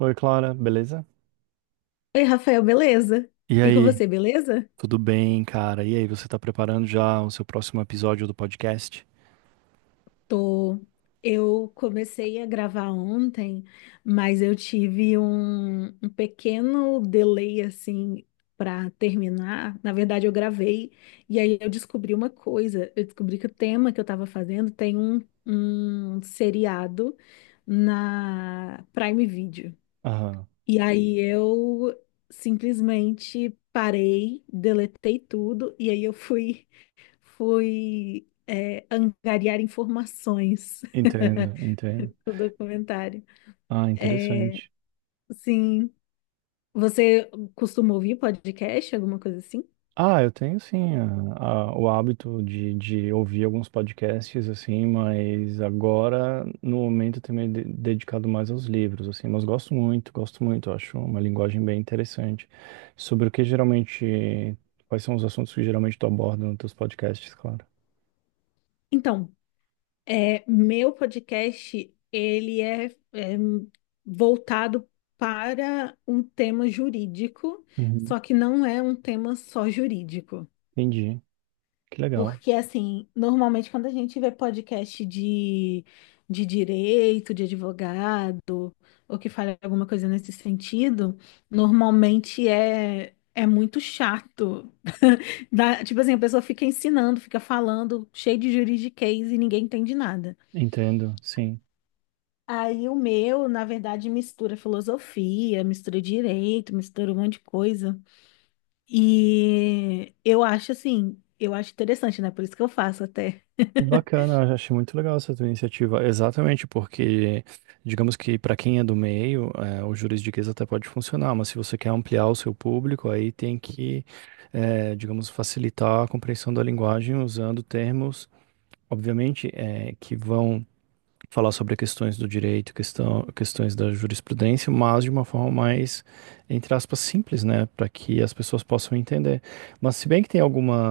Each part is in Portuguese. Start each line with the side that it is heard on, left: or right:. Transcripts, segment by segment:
right: Oi, Clara, beleza?
left: Oi, Rafael, beleza?
right: E
left: E com
right: aí,
left: você, beleza?
right: tudo bem, cara? E aí, você tá preparando já o seu próximo episódio do podcast?
left: Tô. Eu comecei a gravar ontem, mas eu tive um pequeno delay assim para terminar. Na verdade, eu gravei e aí eu descobri uma coisa. Eu descobri que o tema que eu estava fazendo tem um seriado na Prime Video.
right: Aham,
left: E aí eu simplesmente parei, deletei tudo e aí eu fui Fui, angariar informações
right: entendo.
left: do documentário.
right: Ah,
left: É,
right: interessante.
left: sim. Você costuma ouvir podcast, alguma coisa assim?
right: Ah, eu tenho sim o hábito de, ouvir alguns podcasts, assim, mas agora, no momento, eu tenho dedicado mais aos livros, assim, mas gosto muito, acho uma linguagem bem interessante. Sobre o que geralmente, quais são os assuntos que geralmente tu aborda nos teus podcasts, Clara?
left: Então, meu podcast, é voltado para um tema jurídico,
right: Uhum.
left: só que não é um tema só jurídico.
right: Entendi, que legal.
left: Porque, assim, normalmente quando a gente vê podcast de direito, de advogado, ou que fala alguma coisa nesse sentido, normalmente é muito chato. Dá- tipo assim, a pessoa fica ensinando, fica falando, cheio de juridiquês e ninguém entende nada.
right: Entendo, sim.
left: Aí o meu, na verdade, mistura filosofia, mistura direito, mistura um monte de coisa. E eu acho assim, eu acho interessante, né? Por isso que eu faço até.
right: Que bacana, eu achei muito legal essa tua iniciativa. Exatamente, porque digamos que para quem é do meio, o juridiquês até pode funcionar, mas se você quer ampliar o seu público, aí tem que, digamos, facilitar a compreensão da linguagem usando termos, obviamente, que vão falar sobre questões do direito, questões da jurisprudência, mas de uma forma mais, entre aspas, simples, né, para que as pessoas possam entender. Mas se bem que tem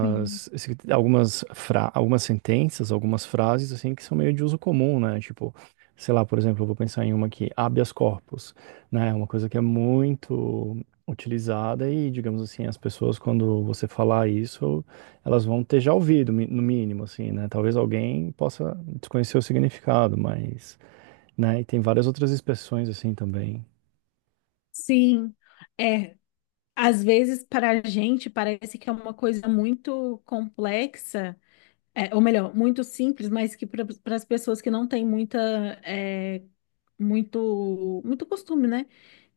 left: Sim.
right: algumas sentenças, algumas frases, assim, que são meio de uso comum, né, tipo, sei lá, por exemplo, eu vou pensar em uma aqui, habeas corpus, né? É uma coisa que é muito utilizada e, digamos assim, as pessoas, quando você falar isso, elas vão ter já ouvido, no mínimo, assim, né? Talvez alguém possa desconhecer o significado, mas, né? E tem várias outras expressões assim também.
left: Sim, é. Às vezes, para a gente, parece que é uma coisa muito complexa, é, ou melhor, muito simples, mas que para as pessoas que não têm muita, é, muito costume, né?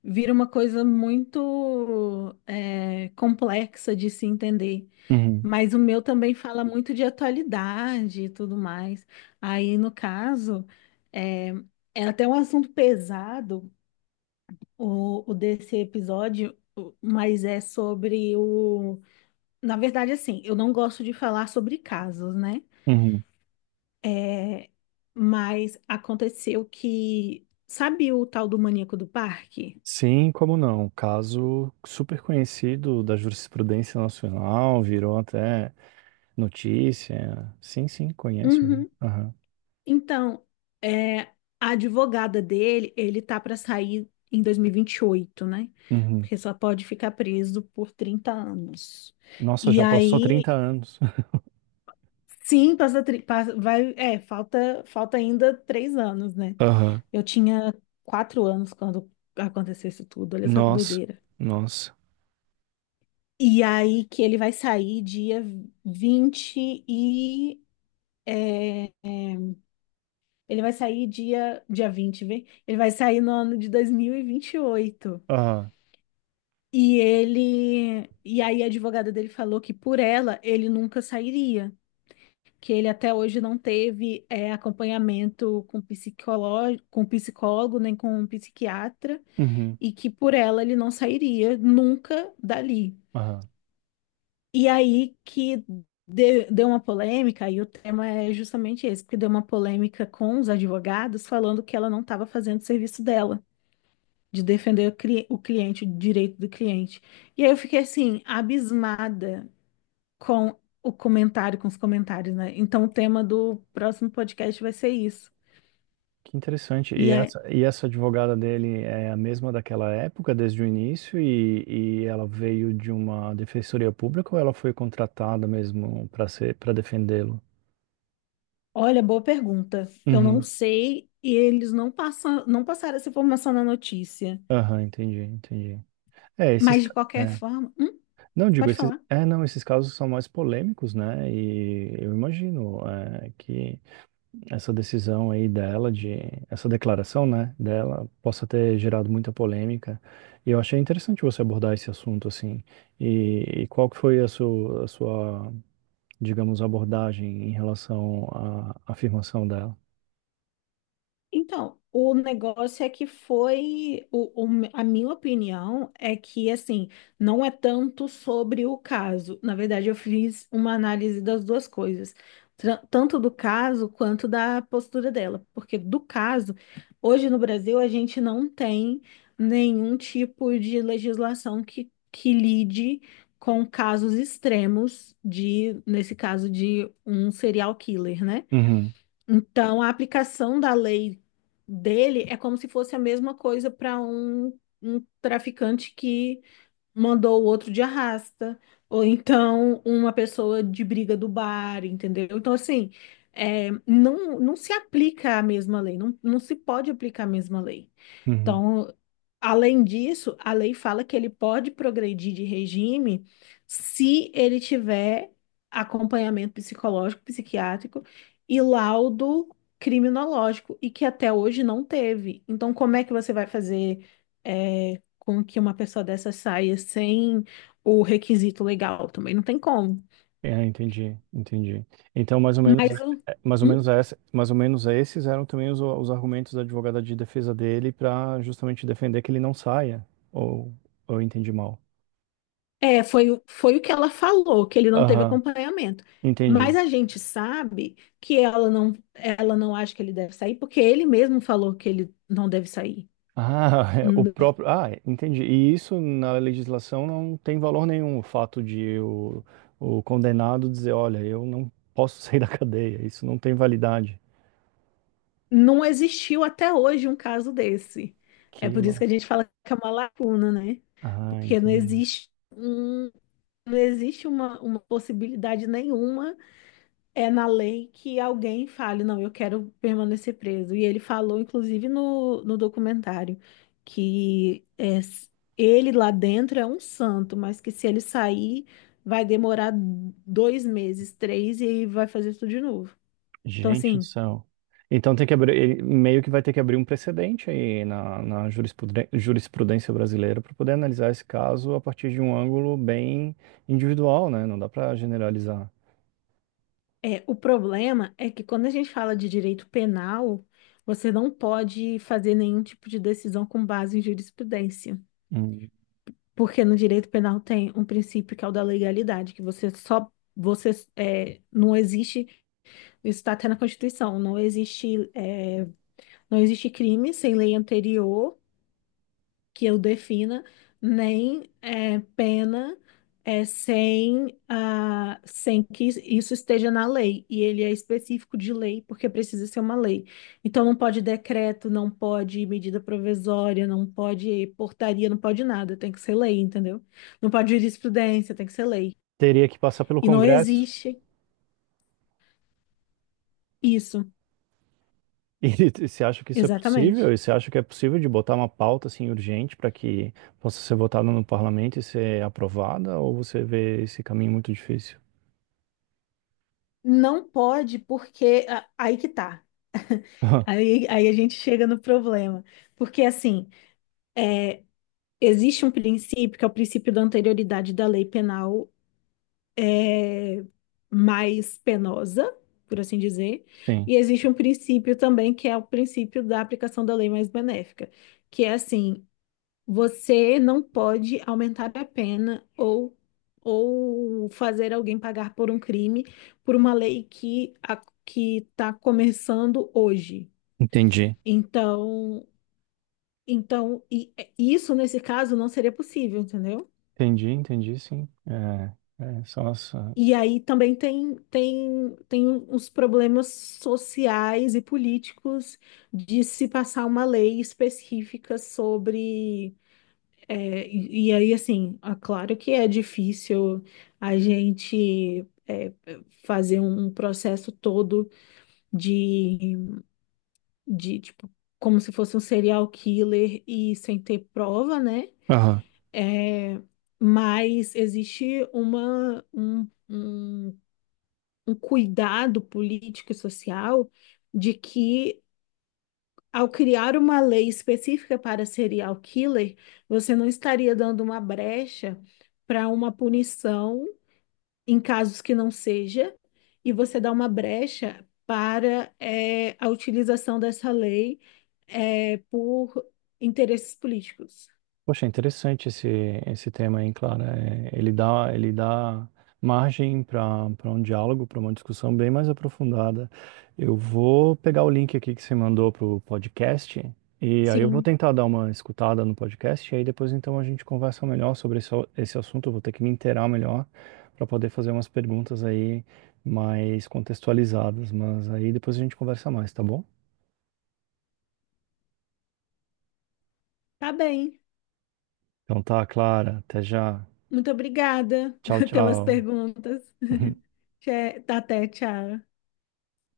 left: Vira uma coisa muito, é, complexa de se entender.
right: Uhum,
left: Mas o meu também fala muito de atualidade e tudo mais. Aí, no caso, é, é até um assunto pesado o desse episódio, o- mas é sobre o. Na verdade, assim, eu não gosto de falar sobre casos, né?
right: uhum.
left: É, mas aconteceu que. Sabe o tal do maníaco do parque?
right: Sim, como não? Caso super conhecido da jurisprudência nacional, virou até notícia. Sim, sim, conheço.
left: Uhum.
right: Aham.
left: Então, é, a advogada dele, ele tá para sair em dois mil e 28, né?
right: Uhum.
left: Porque só pode ficar preso por 30 anos.
right: Nossa,
left: E
right: já passou
left: aí,
right: 30 anos.
left: sim, passa, tri- passa- vai, é, falta ainda 3 anos, né?
right: Aham.
left: Eu tinha 4 anos quando aconteceu isso tudo. Olha só que
right: Nossa,
left: doideira.
right: nossa.
left: E aí que ele vai sair dia 20 e. é, ele vai sair dia, 20, vem? Ele vai sair no ano de 2028.
right: Aham.
left: E vinte e oito. E ele. E aí a advogada dele falou que por ela ele nunca sairia. Que ele até hoje não teve é, acompanhamento com psicólogo, nem com um psiquiatra.
right: Uhum.
left: E que por ela ele não sairia nunca dali.
right: Aham.
left: E aí que de- deu uma polêmica, e o tema é justamente esse, porque deu uma polêmica com os advogados falando que ela não estava fazendo o serviço dela, de defender o, cli- o cliente, o direito do cliente. E aí eu fiquei assim, abismada com o comentário, com os comentários, né? Então o tema do próximo podcast vai ser isso.
right: Que interessante.
left: E aí,
right: E essa advogada dele é a mesma daquela época, desde o início, e ela veio de uma defensoria pública ou ela foi contratada mesmo para ser, para defendê-lo?
left: olha, boa pergunta. Eu não
right: Uhum.
left: sei, e eles não passaram essa informação na notícia.
right: Aham, entendi.
left: Mas de qualquer
right: É.
left: forma, hum,
right: Não, digo,
left: pode
right: esses,
left: falar.
right: é, não, esses casos são mais polêmicos, né? E eu imagino, é, que essa decisão aí dela, de essa declaração, né, dela, possa ter gerado muita polêmica. E eu achei interessante você abordar esse assunto assim. E qual que foi a sua, digamos, abordagem em relação à afirmação dela?
left: Então, o negócio é que foi, o me- a minha opinião é que, assim, não é tanto sobre o caso. Na verdade, eu fiz uma análise das duas coisas, tra- tanto do caso quanto da postura dela. Porque do caso, hoje no Brasil, a gente não tem nenhum tipo de legislação que lide com casos extremos de, nesse caso, de um serial killer, né?
right: Uhum,
left: Então, a aplicação da lei dele é como se fosse a mesma coisa para um traficante que mandou o outro de arrasta, ou então uma pessoa de briga do bar, entendeu? Então, assim, é, não, não se aplica a mesma lei, não, não se pode aplicar a mesma lei.
right: uhum.
left: Então, além disso, a lei fala que ele pode progredir de regime se ele tiver acompanhamento psicológico, psiquiátrico e laudo criminológico, e que até hoje não teve. Então, como é que você vai fazer, é, com que uma pessoa dessa saia sem o requisito legal? Também não tem como.
right: É, entendi. Então, mais ou menos,
left: Mas o.
right: é, mais ou menos essa, mais ou menos esses eram também os argumentos da advogada de defesa dele para justamente defender que ele não saia, ou eu entendi mal.
left: É, foi, o- foi o que ela falou, que ele não teve
right: Aham,
left: acompanhamento. Mas
right: entendi.
left: a gente sabe que ela não acha que ele deve sair, porque ele mesmo falou que ele não deve sair.
right: Ah, é, o
left: N-
right: próprio. Ah, é, entendi. E isso na legislação não tem valor nenhum, o fato de o condenado dizer, olha, eu não posso sair da cadeia, isso não tem validade.
left: Não existiu até hoje um caso desse. É por
right: Quilo.
left: isso que a gente fala que é uma lacuna, né?
right: Ah,
left: Porque não
right: entendi.
left: existe um, não existe uma possibilidade nenhuma é na lei que alguém fale, não, eu quero permanecer preso. E ele falou, inclusive, no documentário, que é, s- ele lá dentro é um santo, mas que se ele sair, vai demorar 2 meses, três, e aí vai fazer tudo de novo. Então,
right: Gente do
left: assim,
right: céu. Então tem que abrir, ele meio que vai ter que abrir um precedente aí na, na jurisprudência brasileira para poder analisar esse caso a partir de um ângulo bem individual, né? Não dá para generalizar.
left: é, o problema é que quando a gente fala de direito penal, você não pode fazer nenhum tipo de decisão com base em jurisprudência.
right: Hum.
left: Porque no direito penal tem um princípio que é o da legalidade, que você é, não existe, isso está até na Constituição, não existe é, não existe crime sem lei anterior que eu defina, nem é, pena é, sem, ah, sem que isso esteja na lei. E ele é específico de lei, porque precisa ser uma lei. Então não pode decreto, não pode medida provisória, não pode portaria, não pode nada, tem que ser lei, entendeu? Não pode jurisprudência, tem que ser lei.
right: Teria que passar pelo
left: E não
right: Congresso.
left: existe isso,
right: E você acha que isso é possível?
left: exatamente.
right: E você acha que é possível de botar uma pauta assim urgente para que possa ser votada no parlamento e ser aprovada? Ou você vê esse caminho muito difícil?
left: Não pode, porque ah, aí que tá. Aí a gente chega no problema. Porque assim, existe um princípio que é o princípio da anterioridade da lei penal mais penosa, por assim dizer,
right: Sim,
left: e existe um princípio também que é o princípio da aplicação da lei mais benéfica, que é assim, você não pode aumentar a pena ou fazer alguém pagar por um crime por uma lei que está começando hoje.
right: entendi.
left: Então, então e isso nesse caso não seria possível, entendeu?
right: Entendi, sim. É, é, são as.
left: E aí também tem uns problemas sociais e políticos de se passar uma lei específica sobre. É, e aí, assim, é claro que é difícil a gente é, fazer um processo todo de, de, tipo, como se fosse um serial killer e sem ter prova, né?
right: Aham.
left: É, mas existe uma, um, um cuidado político e social de que, ao criar uma lei específica para serial killer, você não estaria dando uma brecha para uma punição em casos que não seja, e você dá uma brecha para eh, a utilização dessa lei eh, por interesses políticos.
right: Poxa, é interessante esse tema, hein, Clara? É, ele dá margem para para um diálogo, para uma discussão bem mais aprofundada. Eu vou pegar o link aqui que você mandou para o podcast e aí eu vou
left: Sim,
right: tentar dar uma escutada no podcast e aí depois então a gente conversa melhor sobre esse assunto. Eu vou ter que me inteirar melhor para poder fazer umas perguntas aí mais contextualizadas, mas aí depois a gente conversa mais, tá bom?
left: tá bem.
right: Então tá, Clara, até já.
left: Muito obrigada
right: Tchau,
left: pelas
right: tchau.
left: perguntas. Tchê- Até, tchau.